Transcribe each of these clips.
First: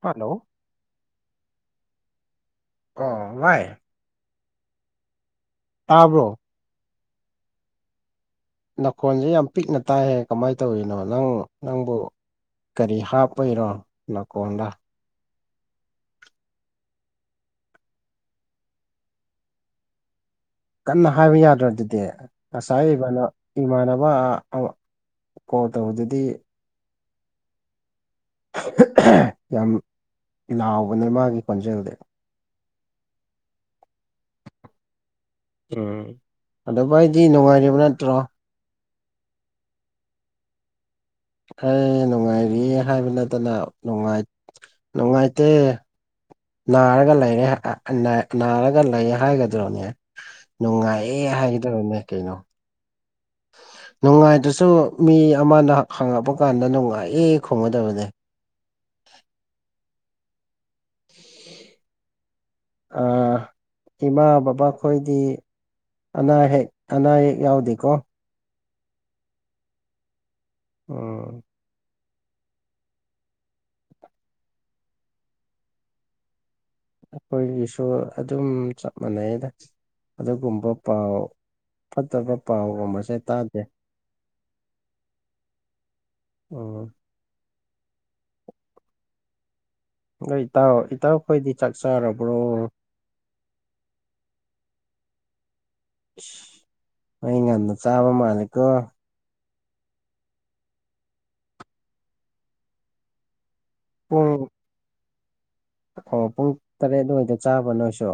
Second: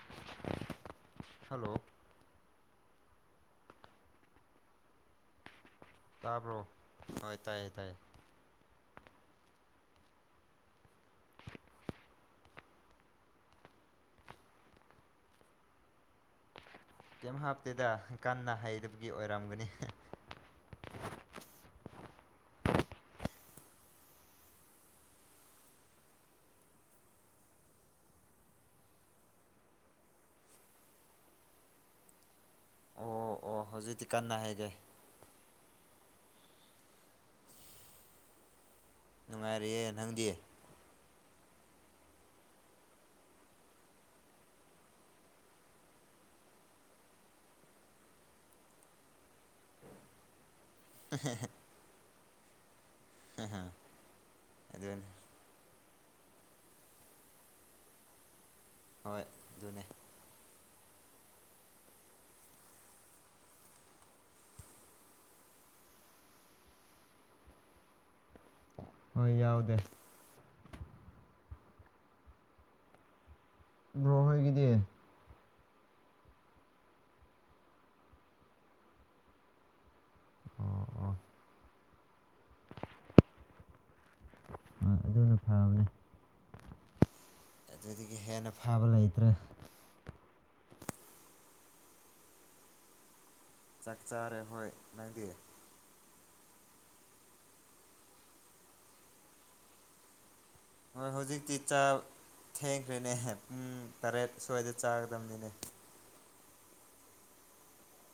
ꯍꯟꯅꯣ hello ꯑꯣ ꯚꯥꯏ ꯇꯥꯕ꯭ꯔꯣ ꯍꯣꯏ ꯇꯥꯏꯌꯦ ꯇꯥꯏꯌꯦ ꯅꯈꯣꯟꯖꯦ ꯌꯥꯝ ꯄꯤꯛꯅ ꯇꯥꯏꯍꯦ ꯀꯃꯥꯏ ꯇꯧꯔꯤꯅꯣ ꯅꯪ ꯅꯪꯕꯨ ꯀꯔꯤ ꯍꯥꯞꯄꯩꯔꯣ ꯅꯀꯣꯟꯗ ꯀꯦꯝ ꯍꯥꯞꯇꯦꯗ ꯀꯟꯅ ꯍꯩꯗꯕꯒꯤ ꯑꯣꯏꯔꯝꯒꯅꯤ [unintelligible] ꯀꯟꯅ ꯍꯥꯏꯕ ꯌꯥꯗ꯭ꯔ ꯑꯗꯨꯗꯤ ꯉꯁꯥꯏ ꯏꯚꯥꯟꯅ ꯏꯃꯥꯟꯅꯕ ꯀꯣꯜ ꯇꯧꯕ ꯗꯨꯗꯤ [unintelligible] ꯌꯥꯝ ꯂꯥꯎꯕꯅꯦ ꯃꯥꯒꯤ ꯈꯣꯟꯖꯦꯜꯗꯤ ꯑꯣ ꯑꯣ ꯍꯧꯖꯤꯛꯇꯤ ꯀꯟꯅ ꯍꯥꯏꯒꯦ ꯎꯝ ꯑꯗꯨ ꯚꯥꯏꯗꯤ ꯅꯨꯡꯉꯥꯏꯔꯤꯕ ꯅꯠꯇ꯭ꯔꯣ ꯅꯨꯡꯉꯥꯏꯔꯤꯌꯦ ꯅꯪꯗꯤ ꯍꯩ ꯅꯨꯡꯉꯥꯏꯔꯤ ꯍꯥꯏꯕ ꯅꯠꯇꯅ ꯅꯨꯡꯉꯥꯏ ꯅꯨꯡꯉꯥꯏꯇꯦ ꯅꯥꯔꯒ ꯂꯩꯔꯦ ꯅꯥꯔꯒ ꯂꯩꯔꯦ ꯍꯥꯏꯒꯗ꯭ꯔꯣꯅꯦ ꯅꯨꯡꯉꯥꯏꯌꯦ ꯍꯥꯏꯒꯗꯕꯅꯦ ꯀꯩꯅꯣ ꯅꯨꯡꯉꯥꯏꯗꯁꯨ ꯑꯗꯨꯅꯤ ꯃꯤ ꯑꯃꯅ ꯍꯪꯉꯛꯄ ꯀꯥꯟꯗ ꯅꯨꯡꯉꯥꯏꯌꯦ ꯈꯨꯝꯒꯗꯕꯅꯦ ꯍꯣꯏ ꯑꯗꯨꯅꯦ ꯑ ꯏꯃꯥ ꯕꯕꯥ ꯈꯣꯏꯗꯤ ꯑꯅꯥꯍꯦꯛ ꯑꯅꯥꯌꯦꯛ ꯌꯥꯎꯗꯦꯀꯣ ꯍꯣꯏ ꯌꯥꯎꯗꯦ ꯎꯝ ꯕ꯭ꯔꯣ ꯍꯣꯏꯒꯤꯗꯤ ꯑꯩꯈꯣꯏꯒꯤꯁꯨ ꯑꯗꯨꯝ ꯆꯞ ꯃꯥꯟꯅꯩꯌꯦ ꯑꯗꯨꯒꯨꯝꯕ ꯑꯣ ꯑꯣ ꯄꯥꯎ ꯐꯠꯇꯕ ꯄꯥꯎꯒꯨꯝꯕꯁꯦ ꯇꯥꯗꯦ ꯑꯗꯨꯅ ꯐꯕꯅꯦ ꯎꯝ ꯑꯗꯨꯗꯒꯤ ꯍꯦꯟꯅ ꯐꯥꯕ ꯂꯩꯇ꯭ꯔꯦ ꯑꯩꯈꯣꯏ ꯏꯇꯥꯎ ꯏꯇꯥꯎꯈꯣꯏꯗꯤ ꯆꯥꯛ ꯆꯥꯔꯕ꯭ꯔꯣ ꯆꯥꯛ ꯆꯥꯔꯦ ꯍꯣꯏ ꯅꯪꯗꯤ ꯑꯩ ꯉꯥꯟꯅ ꯆꯥꯕ ꯃꯂꯦꯀꯣ ꯍꯣꯏ ꯍꯧꯖꯤꯛꯇꯤ ꯆꯥ ꯊꯦꯡꯈ꯭ꯔꯦꯅꯦ ꯄꯨꯡ ꯄꯨꯡ ꯇꯔꯦꯠ ꯁ꯭ꯋꯥꯏꯗ ꯆꯥꯒꯗꯝꯕꯅꯤꯅꯦ ꯑꯣ ꯄꯨꯡ ꯇꯔꯦꯠꯋꯥꯏꯗ ꯆꯥꯕ ꯅꯣꯏꯁꯨ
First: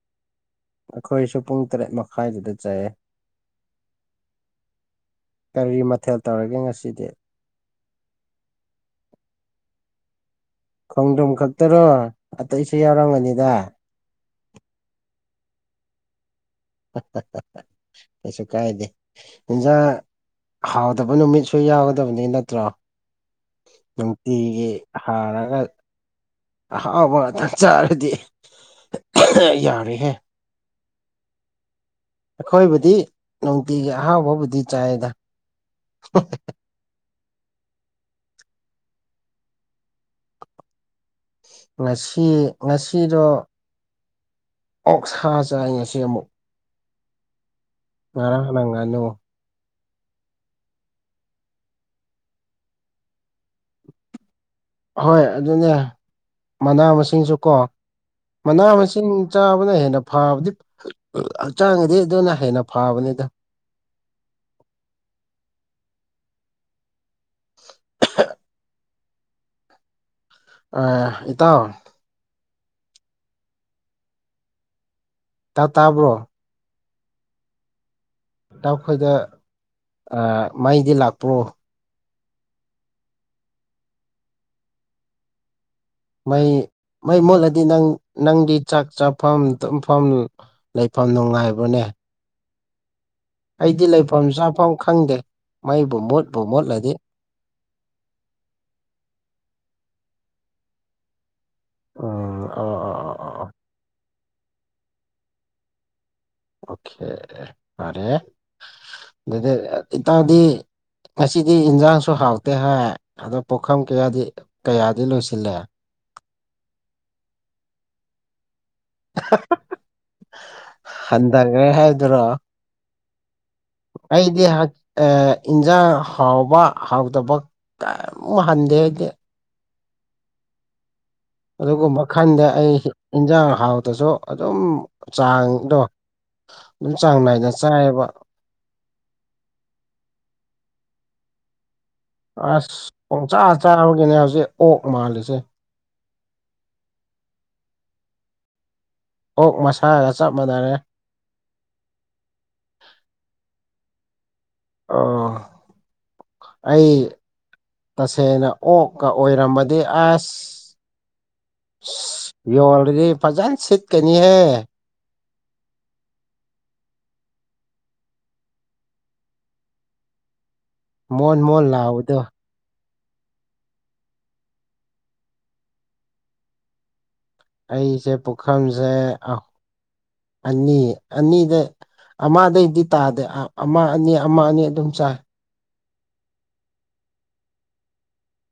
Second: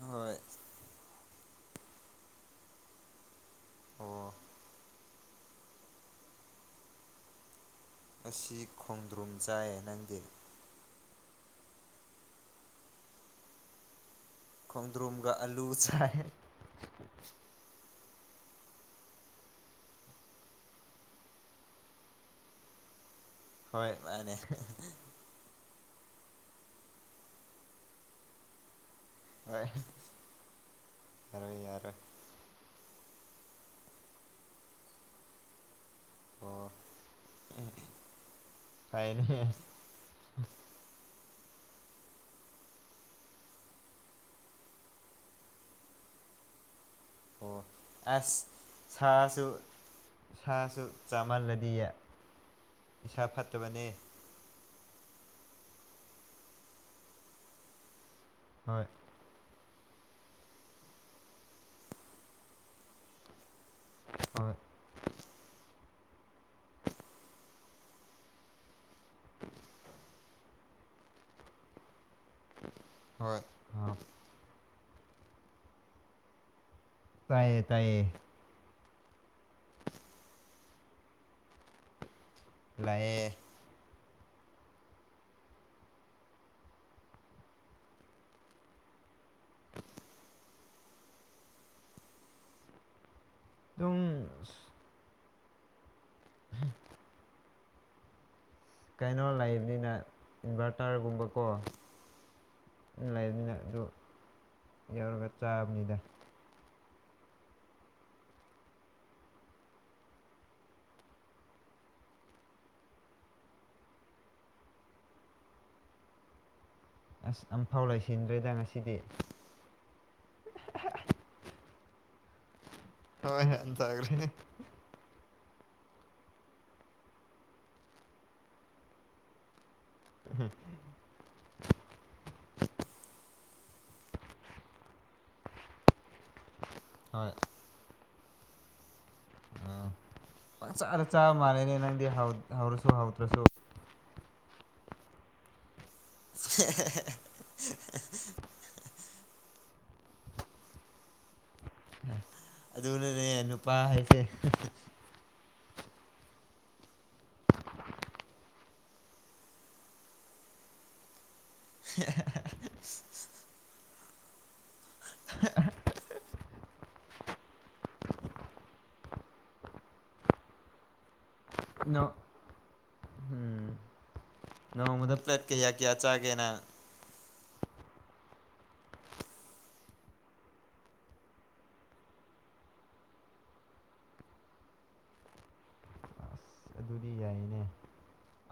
ꯍꯣꯏ ꯑꯩꯈꯣꯏꯁꯨ ꯄꯨꯡ ꯇꯔꯦꯠ ꯃꯈꯥꯏꯗꯨꯗ ꯆꯥꯏꯑ ꯑꯣ ꯀꯔꯤ ꯃꯊꯦꯜ ꯇꯧꯔꯒꯦ ꯉꯁꯤꯗꯤ ꯑꯁꯤ ꯈꯣꯡꯗ꯭ꯔꯨꯝ ꯆꯥꯏ ꯅꯪꯗꯤ ꯈꯣꯡꯗ꯭ꯔꯣꯝ ꯈꯛꯇꯔꯣ ꯑꯇꯩꯁꯨ ꯌꯥꯎꯔꯝꯒꯅꯤꯗ ꯈꯣꯡꯗ꯭ꯔꯣꯨꯝꯒ ꯑꯥꯂꯨ ꯁꯥꯏ ꯀꯩꯁꯨ ꯀꯥꯏꯗꯦ ꯏꯟꯖꯥꯡ ꯍꯥꯎꯗꯕ ꯅꯨꯃꯤꯠꯁꯨ ꯌꯥꯎꯒꯗꯕꯅꯤ ꯅꯠꯇ꯭ꯔꯣ ꯍꯣꯏ ꯃꯥꯅꯦ ꯅꯨꯡꯇꯤꯒꯤ ꯍꯥꯎꯔꯒ ꯑꯍꯥꯎꯕ ꯉꯥꯛꯇ ꯆꯥꯔꯗꯤ ꯍꯣꯏ ꯌꯥꯔꯦꯍꯦ ꯌꯥꯔꯣꯏ ꯌꯥꯔꯣꯏ ꯑꯩꯈꯣꯏꯕꯨꯗꯤ ꯅꯨꯡꯇꯤꯒꯤ ꯑꯍꯥꯎꯕꯕꯨꯗꯤ ꯆꯥꯏꯗ ꯑꯣ ꯐꯥꯏꯅꯦ ꯉꯁꯤ ꯉꯁꯤꯗꯣ ꯑꯣꯛꯁꯥ ꯆꯥꯏ ꯉꯁꯤ ꯑꯃꯨꯛ ꯑꯣ ꯑꯁ ꯉꯔꯥꯡꯅ ꯉꯥꯅꯨ ꯁꯥꯁꯨ ꯏꯁꯥꯁꯨ ꯆꯥꯃꯥꯜꯂꯗꯤ ꯏꯁꯥ ꯐꯠꯇꯕꯅꯦ꯫ ꯍꯣꯏ ꯑꯗꯨꯅꯦ ꯃꯅꯥ ꯃꯁꯤꯡꯁꯨ ꯀꯣ ꯃꯅꯥ ꯍꯣꯏ ꯃꯁꯤꯡ ꯆꯥꯕꯅ ꯍꯦꯟꯅ ꯐꯕꯗꯤ ꯍꯛꯆꯥꯡꯉꯗꯤ ꯑꯗꯨꯅ ꯍꯦꯟꯅ ꯐꯥꯕꯅꯤꯗ꯫ ꯍꯣꯏ꯫ [unintelligible] [unintelligible] ꯑ ꯏꯇꯥꯎ ꯍꯣꯏ꯫ ꯇꯥ ꯇꯥꯕ꯭ꯔꯣ꯫ ꯇꯥꯏꯌꯦ ꯇꯥꯏꯌꯦ꯫ ꯅꯈꯣꯏꯗ ꯑꯥ ꯃꯩꯗꯤ ꯂꯥꯛꯄ꯭ꯔꯣ ꯂꯥꯛꯌꯦ ꯃꯩ ꯃꯩ ꯃꯨꯠꯂꯗꯤ ꯅꯪ ꯅꯪꯗꯤ ꯆꯥꯛ ꯆꯥꯐꯝ ꯇꯨꯝꯐꯝ ꯂꯩꯐꯝ ꯅꯨꯡꯉꯥꯏꯕꯣꯅꯦ ꯑꯩꯗꯤ ꯑꯗꯨꯝ ꯂꯩꯐꯝ ꯆꯥꯐꯝ ꯈꯪꯗꯦ ꯃꯩꯕꯨ ꯃꯨꯠꯄ ꯃꯨꯠꯂꯗꯤ ꯀꯩꯅꯣ ꯂꯩꯕꯅꯤꯅ ꯏꯟꯚꯔꯇꯔꯒꯨꯝꯕꯀꯣ ꯎꯝ ꯑꯣ ꯑꯣ ꯑꯣ ꯑꯣ ꯂꯩꯥꯕꯅꯤ ꯑꯗꯨ ꯌꯧꯔꯒ ꯆꯥꯕꯅꯤꯗ ꯑꯣ ꯀꯦ ꯐꯔꯦ ꯑꯗꯨꯗꯤ ꯑꯣꯏꯇꯗꯤ ꯉꯁꯤꯗꯤ ꯏꯟꯁꯥꯡꯁꯨ ꯍꯥꯎꯇꯦ ꯍꯥꯏ ꯑꯗꯣ ꯄꯨꯈꯝ ꯀꯌꯥꯗꯤ ꯀꯌꯥꯗꯤ ꯂꯣꯏꯁꯤꯜꯂꯦ ꯑꯁ ꯑꯃꯐꯥꯎ ꯂꯣꯏꯁꯤꯟꯗ꯭ꯔꯤꯗ ꯉꯁꯤꯗꯤ ꯍꯟꯊꯈ꯭ꯔꯦ ꯍꯥꯏꯗꯨꯔꯣ ꯍꯣꯏ ꯍꯦ ꯑꯩꯗꯤ ꯍꯛ ꯏꯟꯁꯥꯡ ꯍꯥꯎꯕ ꯍꯥꯎꯇꯕ ꯀꯩꯃꯨꯛ ꯍꯟꯗꯦ ꯑꯩꯗꯤ ꯍꯝ ꯑꯗꯨꯒꯨꯝꯕ ꯈꯟꯗꯦ ꯑꯩ ꯏꯟꯁꯥꯡ ꯍꯥꯎꯇꯁꯨ ꯑꯗꯨꯝ ꯆꯥꯡꯗꯣ [inaudible] ꯑꯗꯨꯝ ꯆꯥꯡ ꯅꯥꯏꯅ ꯆꯥꯏꯌꯦꯕ ꯎꯝ ꯄꯡꯆꯥꯗ ꯆꯥꯕ ꯃꯥꯜꯂꯦꯅꯦ ꯅꯪꯗꯤ ꯍꯥꯎꯔꯁꯨ ꯑꯁ ꯄꯪꯆꯥ ꯍꯥꯎꯇ꯭ꯔꯁꯨ ꯆꯥꯕꯒꯤꯅꯦ ꯍꯧꯖꯤꯛ ꯑꯣꯛ ꯃꯥꯜꯂꯤꯁꯦ [inaudible] ꯑꯣꯛ ꯃꯁꯥꯒ ꯆꯞ ꯃꯥꯟꯅꯔꯦ ꯑꯗꯨꯅꯅꯦ ꯅꯨꯄꯥ ꯍꯥꯏꯁꯦ ꯑꯣ ꯑꯩ ꯇꯁꯦꯡꯅ ꯑꯣꯛꯀ ꯑꯣꯏꯔꯝꯃꯗꯤ ꯑꯁ [inaudible] [inaudible] ꯌꯣꯜꯂꯗꯤ ꯐꯖꯅ ꯁꯤꯠꯀꯅꯤꯍꯦ ꯃꯣꯟ ꯃꯣꯟ ꯅꯣ ꯂꯥꯎꯕꯗꯣ ꯎꯝ ꯅꯣꯡꯃꯗ ꯄ꯭ꯂꯦꯠ ꯀꯌꯥ ꯀꯌꯥ ꯆꯥꯒꯦ ꯅꯪꯪ ꯑꯩꯁꯦ ꯄꯨꯈꯝꯁꯦ ꯑꯅꯤ ꯑꯅꯤꯗ ꯑꯃꯗꯩꯗꯤ ꯇꯥꯗꯦ ꯑꯃ ꯑꯅꯤ ꯑꯃ ꯑꯅꯤ ꯑꯗꯨꯝ ꯆꯥꯏ ꯑꯁ ꯑꯗꯨꯗꯤ ꯌꯥꯏꯅꯦ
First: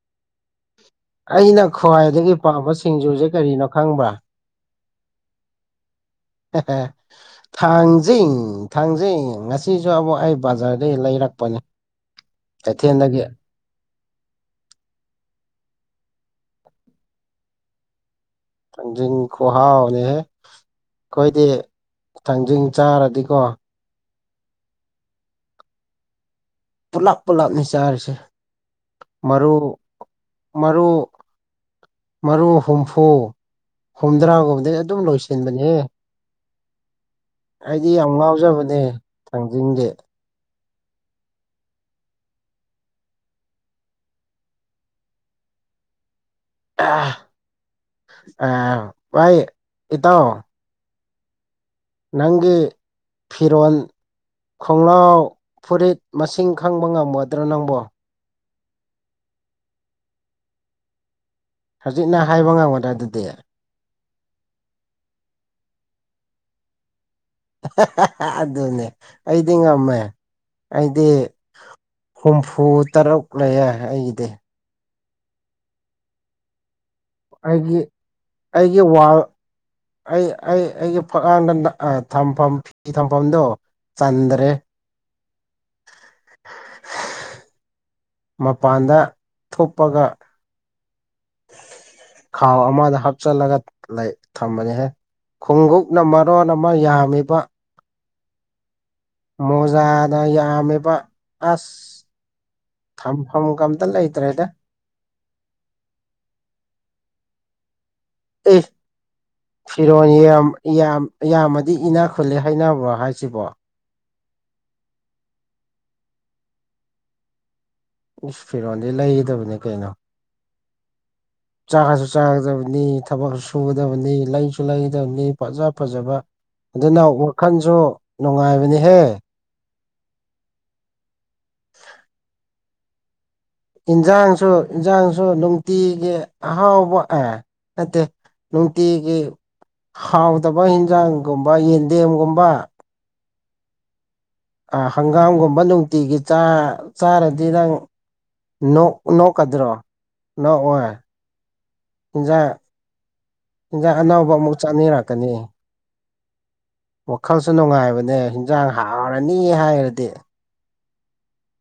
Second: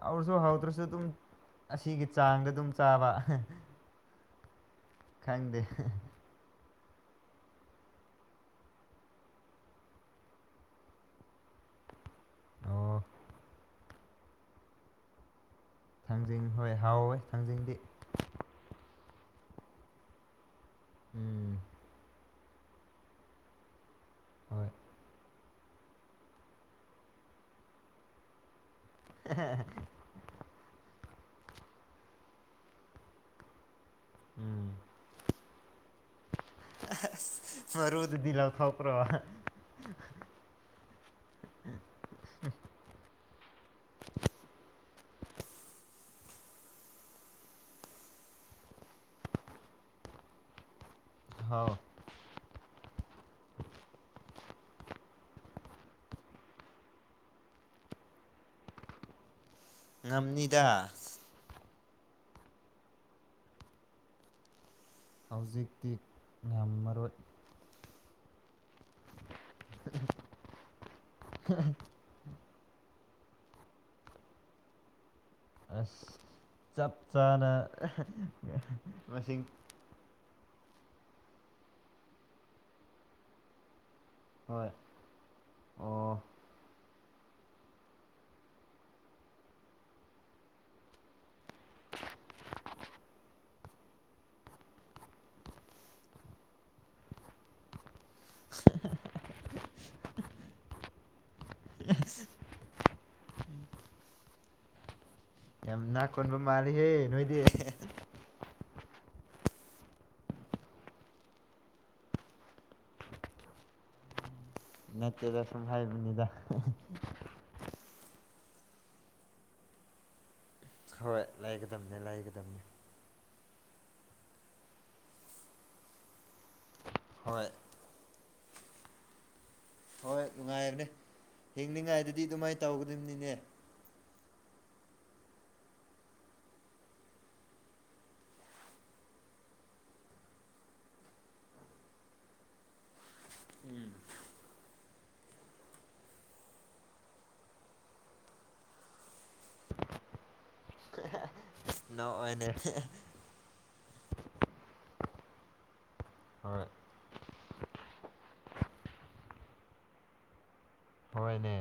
ꯍꯥꯎꯔꯁꯨ ꯍꯥꯎꯇ꯭ꯔꯁꯨ ꯑꯗꯨꯝ ꯑꯩꯅ ꯑꯁꯤꯒꯤ ꯈ꯭ꯋꯥꯏꯗꯒꯤ ꯆꯥꯡꯗ ꯑꯗꯨꯝ ꯄꯥꯝꯕ ꯆꯥꯕ ꯁꯤꯡꯖꯨꯁꯦ ꯀꯔꯤꯅꯣ ꯈꯪꯕ꯭ꯔꯥ ꯈꯪꯗꯦ [inaudible] ꯊꯥꯡꯖꯤꯡ ꯊꯥꯡꯖꯤꯡ ꯉꯁꯤꯁꯨ ꯑꯃꯨꯛ ꯑꯩ ꯕꯖꯥꯔꯗꯒꯤ ꯂꯩꯔꯛꯄꯅꯦ ꯑꯣ ꯀꯊꯤꯦꯜꯗꯒꯤ ꯊꯥꯡꯖꯤꯡ ꯍꯣꯏ ꯍꯥꯎꯋꯦ ꯊꯥꯡꯖꯤꯡꯗꯤ ꯊꯥꯡꯖꯤꯡ ꯈꯨꯍꯥꯎꯅꯦꯍꯦ ꯑꯩꯈꯣꯏꯗꯤ ꯎꯝ ꯊꯥꯡꯖꯤꯡ ꯆꯥꯔꯗꯤꯀꯣ ꯍꯣꯏ ꯄꯨꯂꯞ ꯄꯨꯂꯞꯅꯤ ꯆꯥꯔꯤꯁꯦ ꯃꯔꯨ ꯃꯔꯨ ꯃꯔꯨ ꯍꯨꯝꯐꯨ ꯎꯝ ꯍꯨꯝꯗ꯭ꯔꯥꯒꯨꯝꯕꯗꯤ ꯑꯗꯨꯝ ꯂꯣꯏꯁꯤꯟꯕꯅꯤꯍꯦ ꯑꯁ ꯃꯔꯨꯗꯨꯗꯤ ꯂꯧꯊꯣꯛꯄ꯭ꯔꯣ ꯏꯪꯗꯦ ꯑꯥ ꯚꯥꯏ ꯏꯇꯥꯎ ꯍꯥꯎ ꯅꯪꯒꯤ ꯐꯤꯔꯣꯟ ꯈꯣꯡꯒꯥꯎ ꯐꯨꯔꯤꯠ ꯃꯁꯤꯡ ꯈꯪꯕ ꯉꯝꯃꯗ꯭ꯔꯣ ꯅꯪꯕꯣ ꯉꯝꯅꯤꯗ ꯍꯧꯖꯤꯛꯅ ꯍꯥꯏꯕ ꯉꯝꯒꯗ꯭ꯔꯥ ꯑꯗꯨꯗꯤ ꯍꯧꯖꯤꯛꯇꯤ ꯉꯝꯃꯔꯣꯏ ꯑꯗꯨꯅꯦ ꯑꯩꯗꯤ ꯉꯝꯃꯦ ꯑꯩꯗꯤ [unintelligible] ꯍꯨꯝꯐꯨ ꯇꯔꯨꯛ ꯂꯩꯌꯦ ꯑꯩꯒꯤꯗꯤ ꯑꯁ ꯆꯞ ꯆꯥꯅ ꯑꯩꯒꯤ ꯑꯩꯒꯤ ꯋꯥꯜ ꯃꯥꯁꯤꯡ ꯑꯩ ꯑꯩ ꯑꯩꯒꯤ ꯐꯛꯂꯥꯡꯗ ꯊꯝꯐꯝ ꯐꯤ ꯊꯝꯐꯝꯗꯣ ꯆꯟꯗ꯭ꯔꯦ ꯍꯣꯏ ꯑꯣ ꯃꯄꯥꯟꯗ ꯊꯨꯝꯄꯒ ꯈꯥꯎ ꯑꯃꯗ ꯍꯥꯞꯆꯜꯂꯒ ꯊꯝꯕꯅꯤꯍꯦ ꯈꯨꯎꯞꯅ ꯃꯔꯣꯟ ꯑꯃ ꯌꯥꯝꯃꯤꯕ ꯃꯣꯖꯥꯅ ꯌꯥꯝꯃꯤꯕ ꯑꯁ [unintelligible] ꯊꯝꯐꯝꯒ ꯑꯝꯇ ꯂꯩꯇ꯭ꯔꯦꯗ ꯌꯥꯝ ꯏꯅꯥꯛ ꯈꯨꯟꯕ ꯃꯥꯜꯂꯤꯍꯦ ꯅꯣꯏꯗꯤ ꯑꯦ ꯐꯤꯔꯣꯜ ꯌꯥꯝ ꯌꯥꯝ ꯌꯥꯝꯃꯗꯤ ꯏꯅꯥꯛ ꯈꯨꯜꯂꯦ ꯍꯩꯅꯕ꯭ꯔꯣ ꯍꯥꯏꯁꯤꯕꯣ ꯅꯠꯇꯦꯗ ꯁꯨꯝ ꯍꯥꯏꯕꯅꯤꯗ ꯏꯁ ꯐꯤꯔꯣꯟꯜꯗꯤ ꯂꯩꯒꯗꯕꯅꯤ ꯀꯩꯅꯣ ꯍꯣꯏ ꯂꯩ ꯆꯥꯒꯁꯨ ꯆꯥꯒꯗꯕꯅꯤ ꯊꯥꯕꯛꯁꯨ ꯁꯨꯒꯗꯕꯅꯤ ꯂꯩꯁꯨ ꯂꯩꯒꯗꯕꯅꯤ ꯐꯖꯥ ꯐꯖꯕ ꯑꯗꯨꯅ ꯍꯣꯏ ꯋꯥꯈꯜꯁꯨ ꯅꯨꯡꯉꯥꯏꯕꯅꯤꯍꯦ ꯍꯣꯏ ꯅꯨꯡꯉꯥꯏꯕꯅꯦ ꯍꯤꯡꯅꯤꯡ ꯉꯥꯏꯗꯨꯗꯤ ꯑꯗꯨꯃꯥꯏꯟ ꯇꯧꯒꯗꯕꯅꯤꯅꯦ ꯏꯟꯁꯥꯡꯁꯨ ꯏꯟꯁꯥꯡꯁꯨ ꯅꯨꯡꯇꯤꯒꯤ ꯑꯍꯥꯎꯕ ꯑꯥ ꯅꯠꯇꯦ ꯅꯨꯡꯇꯤꯒꯤ ꯍꯥꯎꯗꯕ ꯏꯟꯖꯥꯡꯒꯨꯝꯕ ꯌꯦꯟꯗꯦꯝꯒꯨꯝꯕ ꯎꯝ ꯑꯥ ꯍꯪꯒꯥꯝꯒꯨꯝꯕ ꯅꯨꯡꯇꯤꯒꯤ ꯆꯥ ꯆꯥꯔꯗꯤ ꯅꯪ ꯅꯣꯛ ꯅꯣꯛꯀꯗ꯭ꯔꯣ ꯅꯣꯛ ꯑꯣꯏ ꯅꯣꯛ ꯑꯣꯏꯅꯦ ꯍꯤꯟꯖꯥꯡ ꯑꯅꯧꯕ ꯑꯃꯨꯛ ꯆꯥꯅꯤꯔꯛꯀꯅꯤ ꯍꯣꯏ ꯋꯥꯈꯜꯁꯨ ꯅꯨꯡꯉꯥꯏꯕꯅꯦ ꯍꯤꯟꯖꯥꯡ ꯍꯥꯎꯔꯅꯤ ꯍꯥꯏꯔꯗꯤ ꯍꯣꯏꯅꯦ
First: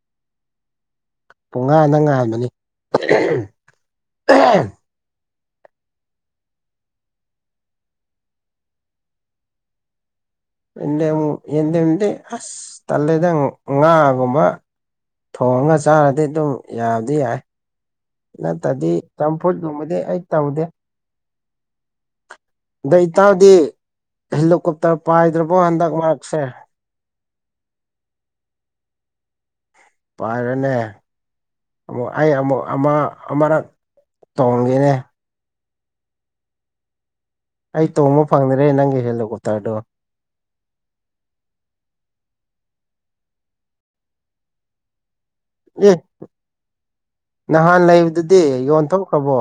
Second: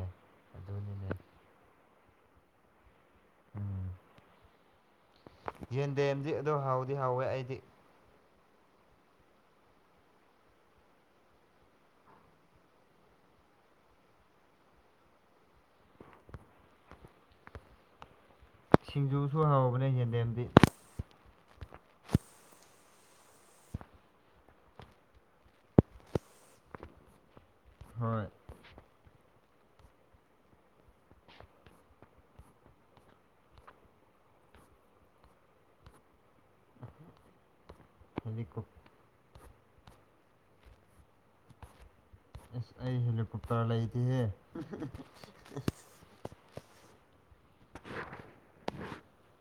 ꯑꯗꯨꯅꯤ ꯄꯨꯡꯉꯥꯟꯒ ꯉꯥꯟꯕꯅꯤ ꯎꯝ [unintelligible] ꯌꯦꯟꯗꯦꯝꯗꯤ ꯑꯗꯨꯝ ꯍꯥꯎꯗꯤ ꯍꯥꯎꯋꯦ ꯑꯩꯗꯤ ꯌꯦꯟꯗꯦꯝ ꯌꯦꯟꯗꯦꯝꯗꯤ ꯑꯁ ꯇꯜꯂꯦꯗ ꯉꯥꯒꯨꯝꯕ ꯊꯣꯡꯉ ꯆꯥꯔꯗꯤ ꯑꯗꯨꯝ ꯌꯥꯗꯤ ꯌꯥꯏ ꯅꯠꯇ꯭ꯔꯗꯤ ꯆꯝ ꯁꯤꯡꯖꯨꯁꯨ ꯍꯥꯎꯕꯅꯦ ꯐꯨꯠꯒꯨꯝꯕꯗꯤ ꯑꯩ ꯌꯦꯟꯗꯦꯝꯗꯤ ꯇꯧꯗꯦ ꯑꯗꯣ ꯏꯇꯥꯎꯗꯤ ꯍꯦꯂꯤꯀꯨꯞꯇꯔ ꯄꯥꯏꯗ꯭ꯔꯕꯣ ꯍꯟꯗꯛ ꯃꯔꯛꯁꯦ ꯍꯣꯏ ꯄꯥꯏꯔꯅꯦ ꯑꯃꯨꯛ ꯑꯩ ꯑꯃꯨꯛ ꯑꯃ ꯑꯃꯔꯛ ꯇꯣꯡꯒꯦꯅꯦ ꯑꯩ ꯇꯣꯡꯕ ꯐꯪꯗꯔꯦ ꯍꯦꯂꯤꯀꯣꯞ ꯅꯪꯒꯤ ꯍꯦꯂꯤꯀꯣꯞꯇꯔꯗꯣ ꯑꯁ ꯑꯩ ꯍꯦꯂꯤ ꯀꯣꯞꯇ꯭ꯔꯥ ꯂꯩꯇꯦꯍꯦ ꯑꯦ ꯅꯍꯥꯟ ꯂꯩꯕꯗꯨꯗꯤ ꯌꯣꯟꯊꯣꯛꯈ꯭ꯔꯕꯣ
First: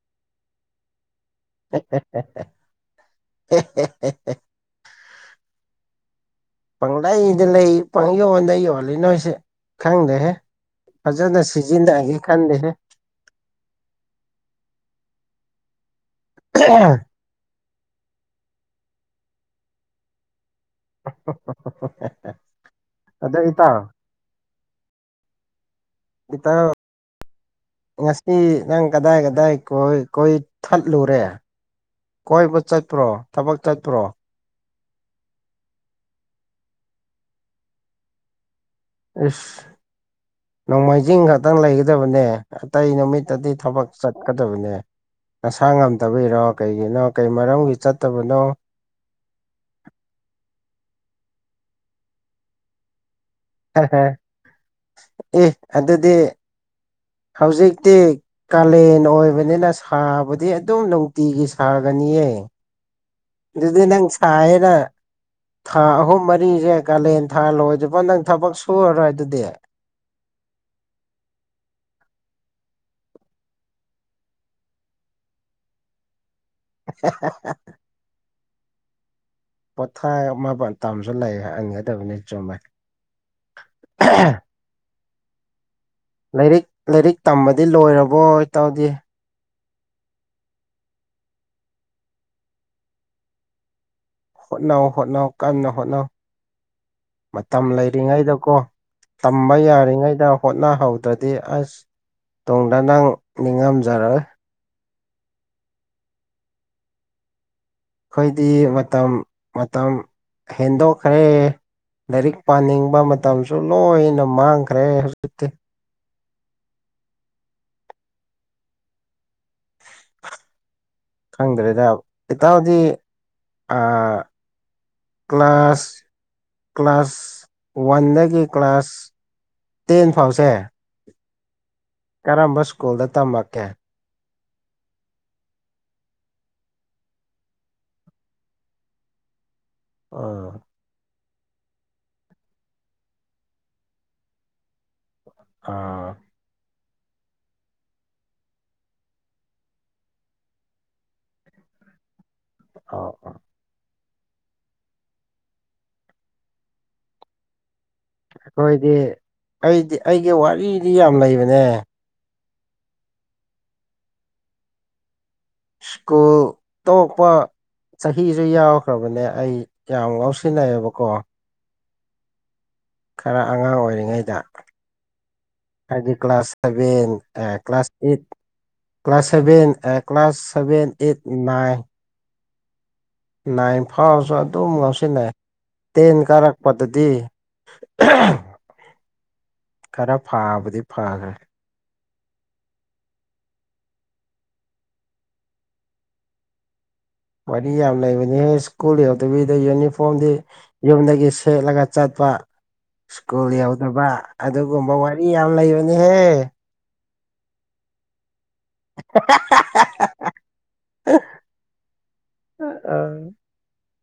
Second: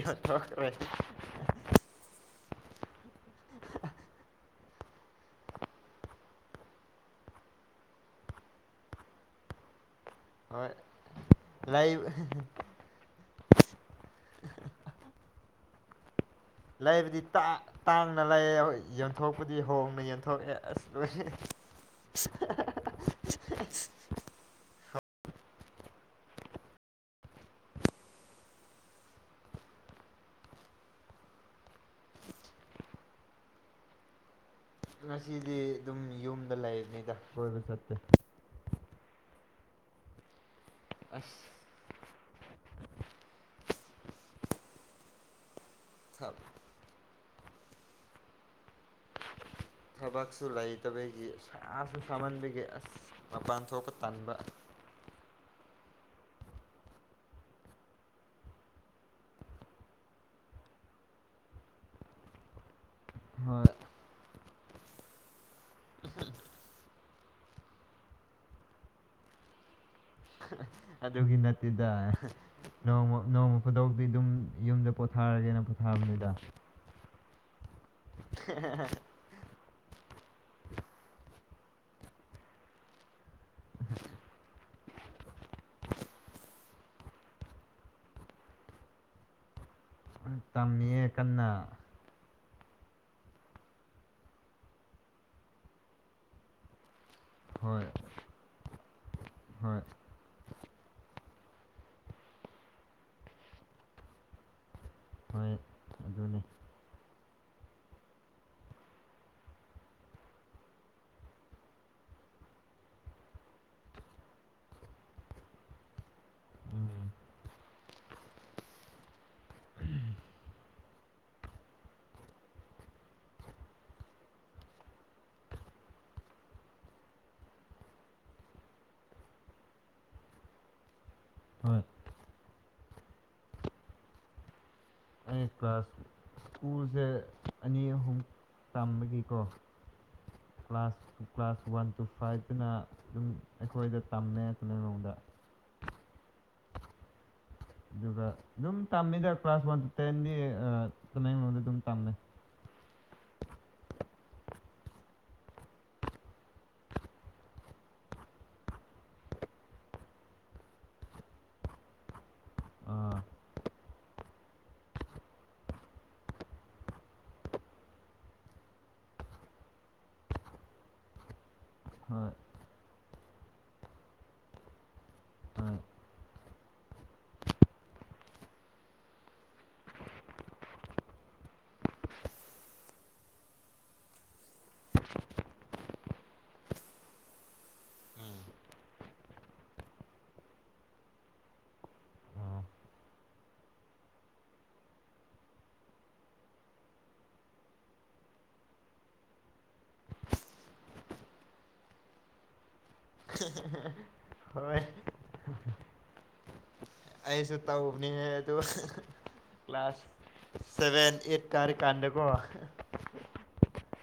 ꯌꯣꯟꯊꯣꯛꯈ꯭ꯔ ꯄꯪꯂꯩꯗ ꯂꯩ ꯄꯪ ꯌꯣꯟꯗ ꯌꯣꯜꯂꯤ ꯅꯣꯏꯁꯦ ꯈꯪꯗ꯭ꯔꯦꯍꯦ ꯍꯣꯏ ꯐꯖꯟꯅ ꯂꯩ ꯁꯤꯖꯤꯟꯅꯒꯦ ꯈꯟꯗꯦꯍꯦ ꯂꯩꯕꯨꯗꯤ ꯇꯥꯡꯅ ꯂꯩꯑꯦ ꯌꯣꯟꯊꯣꯛꯄꯗꯤ ꯍꯣꯡꯅ ꯌꯣꯟꯊꯣꯛꯑꯦ ꯑꯁ ꯍ ꯑꯗꯣ ꯏꯇꯥꯎ ꯏꯇꯥꯎ ꯉꯁꯤ ꯅꯪ ꯀꯗꯥꯏ ꯀꯗꯥꯏ ꯀꯣꯏ ꯀꯣꯏ ꯊꯠꯂꯨꯔꯦ ꯀꯣꯏꯕ ꯆꯠꯄ꯭ꯔꯣ ꯊꯕꯛ ꯆꯠꯄ꯭ꯔꯣ ꯉꯁꯤꯗꯤ ꯑꯗꯨꯝ ꯌꯨꯝꯗ ꯂꯩꯕꯅꯤꯗ ꯀꯣꯏꯕ ꯆꯠꯇꯦ ꯏꯁ ꯅꯣꯡꯃꯥꯏꯖꯤꯡ ꯈꯛꯇ ꯑꯁ ꯂꯩꯒꯗꯕꯅꯦ ꯑꯇꯩ ꯅꯨꯃꯤꯠꯇꯗꯤ ꯊꯕꯛ ꯆꯠꯀꯗꯕꯅꯦ ꯅꯁꯥ ꯊꯕꯛ ꯉꯝꯗꯕꯤꯩꯔꯣ ꯀꯩꯒꯤꯅꯣ ꯀꯩ ꯃꯔꯝꯒꯤ ꯆꯠꯇꯕꯅꯣ ꯊꯕꯛꯁꯨ ꯂꯩꯇꯕꯒꯤ ꯁꯥꯥꯁꯨ ꯁꯥꯃꯟꯕꯒꯤ ꯑꯁ ꯃꯄꯥꯟ ꯊꯣꯛꯄ ꯇꯥꯟꯕ ꯑꯦ ꯑꯗꯨꯗꯤ ꯍꯧꯖꯤꯛꯇꯤ ꯀꯥꯂꯦꯟ ꯑꯣꯏꯕꯅꯤꯅ ꯁꯥꯕꯗꯤ ꯑꯗꯨꯝ ꯅꯨꯡꯇꯤꯒꯤ ꯁꯥꯒꯅꯤꯌꯦ ꯍꯣꯏ ꯑꯗꯨꯗꯤ ꯅꯪ ꯁꯥꯏꯌꯦꯅ ꯊꯥ ꯑꯍꯨꯝ ꯃꯔꯤꯁꯦ ꯀꯥꯂꯦꯟ ꯊꯥ ꯂꯣꯏꯗꯕ ꯅꯪ ꯊꯕꯛ ꯁꯨꯔꯔꯣꯏ ꯑꯗꯨꯗꯤ ꯑꯗꯨꯒꯤ ꯅꯠꯇꯦꯗ ꯅꯣꯡꯃ ꯅꯣꯡꯃ ꯈꯨꯗꯧꯇꯤ ꯑꯗꯨꯝ ꯌꯨꯝꯗ ꯄꯣꯊꯥꯔꯒꯦꯅ ꯄꯣꯊꯥꯕꯅꯤꯗ ꯄꯣꯊꯥ ꯑꯃ ꯇꯝꯁꯨ ꯂꯩ ꯍꯟꯒꯗꯕꯅꯤ ꯆꯨꯝꯃꯦ ꯂꯥꯏꯔꯤꯛ ꯂꯥꯏꯔꯤꯛ ꯇꯝꯕꯗꯤ ꯂꯣꯏꯔꯕꯣ ꯏꯇꯧꯗꯤ ꯇꯝꯃꯤꯌꯦ ꯀꯟꯅ ꯍꯣꯠꯅꯧ ꯍꯣꯠꯅꯧ ꯀꯟꯅ ꯍꯣꯠꯅꯧ ꯃꯇꯝ ꯍꯣꯏ ꯂꯩꯔꯤꯉꯩꯗꯀꯣ ꯇꯝꯕ ꯍꯣꯏ ꯌꯥꯔꯤꯉꯩꯗ ꯍꯣꯠꯅꯍꯧꯗ꯭ꯔꯗꯤ ꯑꯁ ꯇꯨꯡꯗ ꯅꯪ ꯅꯤꯡꯉꯝꯖꯔꯣꯏ ꯍꯣꯏ ꯑꯗꯨꯅꯤ ꯑꯩꯈꯣꯏꯗꯤ ꯃꯇꯝ ꯃꯇꯝ ꯍꯦꯟꯗꯣꯛꯈ꯭ꯔꯦ ꯂꯥꯏꯔꯤꯛ ꯄꯥꯅꯤꯡꯕ ꯃꯇꯝꯁꯨ ꯂꯣꯏꯅ ꯃꯥꯡꯈ꯭ꯔꯦ ꯍꯧꯖꯤꯛꯇꯤ ꯎꯝ ꯈꯪꯗ꯭ꯔꯦꯗ ꯏꯇꯧꯗꯤ ꯑ ꯀ꯭ꯂꯥꯁ ꯀ꯭ꯂꯥꯁ ꯋꯥꯟꯗꯒꯤ ꯀ꯭ꯂꯥꯁ ꯇꯦꯟ ꯐꯥꯎꯁꯦ ꯍꯣꯏ ꯀꯔꯝꯕ ꯁ꯭ꯀꯨꯜꯗ ꯇꯝꯃꯛꯀꯦ ꯀ꯭ꯂꯥꯁ ꯁ꯭ꯀꯨꯜꯁꯦ ꯑꯅꯤ ꯑꯍꯨꯝ ꯇꯝꯕꯒꯤꯀꯣ ꯑꯣ ꯀ꯭ꯂꯥꯁ ꯀ꯭ꯂꯥꯁ ꯋꯥꯟ ꯇꯨ ꯐꯥꯏꯚꯇꯅ ꯑꯗꯨꯝ ꯑꯩꯈꯣꯏꯗ ꯇꯝꯃꯦ ꯇꯃꯦꯡꯂꯣꯡꯗ ꯑꯥ ꯑꯗꯨꯒ ꯑꯗꯨꯝ ꯇꯝꯃꯤꯗ ꯀ꯭ꯂꯥꯁ ꯋꯥ ꯇꯨ ꯇꯦꯟꯗꯤ ꯇꯥꯃꯦꯡꯂꯣꯡꯗ ꯑꯗꯨꯝ ꯇꯝꯃꯦ ꯑꯣ ꯑꯣ ꯑꯩꯈꯣꯏꯗꯤ ꯑꯩꯗꯤ ꯑꯩꯒꯤ ꯋꯥꯔꯤꯗꯤ ꯌꯥꯝ ꯂꯩꯕꯅꯦ ꯑꯥ ꯁ꯭ꯀꯨꯜ ꯇꯣꯛꯄ ꯆꯍꯤꯁꯨ ꯌꯥꯎꯈ꯭ꯔꯕꯅꯦ ꯑꯩ ꯌꯥꯝ ꯉꯥꯎꯁꯤꯟꯅꯩꯌꯦꯕꯀꯣ ꯍꯣꯏ ꯈꯔ ꯑꯉꯥꯡ ꯑꯣꯏꯔꯤꯉꯩꯗ ꯍꯣꯏ ꯍꯥꯏꯗꯤ ꯀ꯭ꯂꯥꯁ ꯁꯚꯦꯟ ꯑ ꯀ꯭ꯂꯥꯁ ꯑꯩꯠ ꯀ꯭ꯂꯥꯁ ꯁꯚꯦꯟ ꯑ class seven eight nine nine ꯐꯥꯎꯔꯁꯨ ꯑꯗꯨꯝ ꯉꯧꯁꯤꯟꯅꯩ ꯇꯦꯟ ꯀꯥꯔꯛꯄꯗꯗꯤ ꯎꯝ ꯈꯔ ꯐꯥꯕꯗꯤ ꯐꯈ꯭ꯔꯦ ꯑꯥ ꯋꯥꯔꯤ ꯌꯥꯝ ꯂꯩꯕꯅꯤꯍꯦ ꯁ꯭ꯀꯨꯜ ꯌꯧꯗꯕꯤꯗ ꯌꯨꯅꯤꯐꯣꯝꯗꯤ ꯌꯨꯝꯗꯒꯤ ꯁꯦꯠꯂꯒ ꯆꯠꯄ ꯁ꯭ꯀꯨꯜ ꯌꯎꯗꯕ ꯍꯣꯏ ꯑꯗꯨꯒꯨꯝꯕ ꯋꯥꯔꯤ ꯌꯥꯝ ꯂꯩꯕꯅꯤꯍꯦ ꯑꯩꯁꯨ ꯇꯧꯕꯅꯦꯍ ꯑꯗꯨ ꯀ꯭ꯂꯥꯁ ꯁꯚꯦꯟ ꯑꯩꯠ ꯀꯥꯔꯤꯀꯥꯟꯗꯀꯣ ꯑꯥ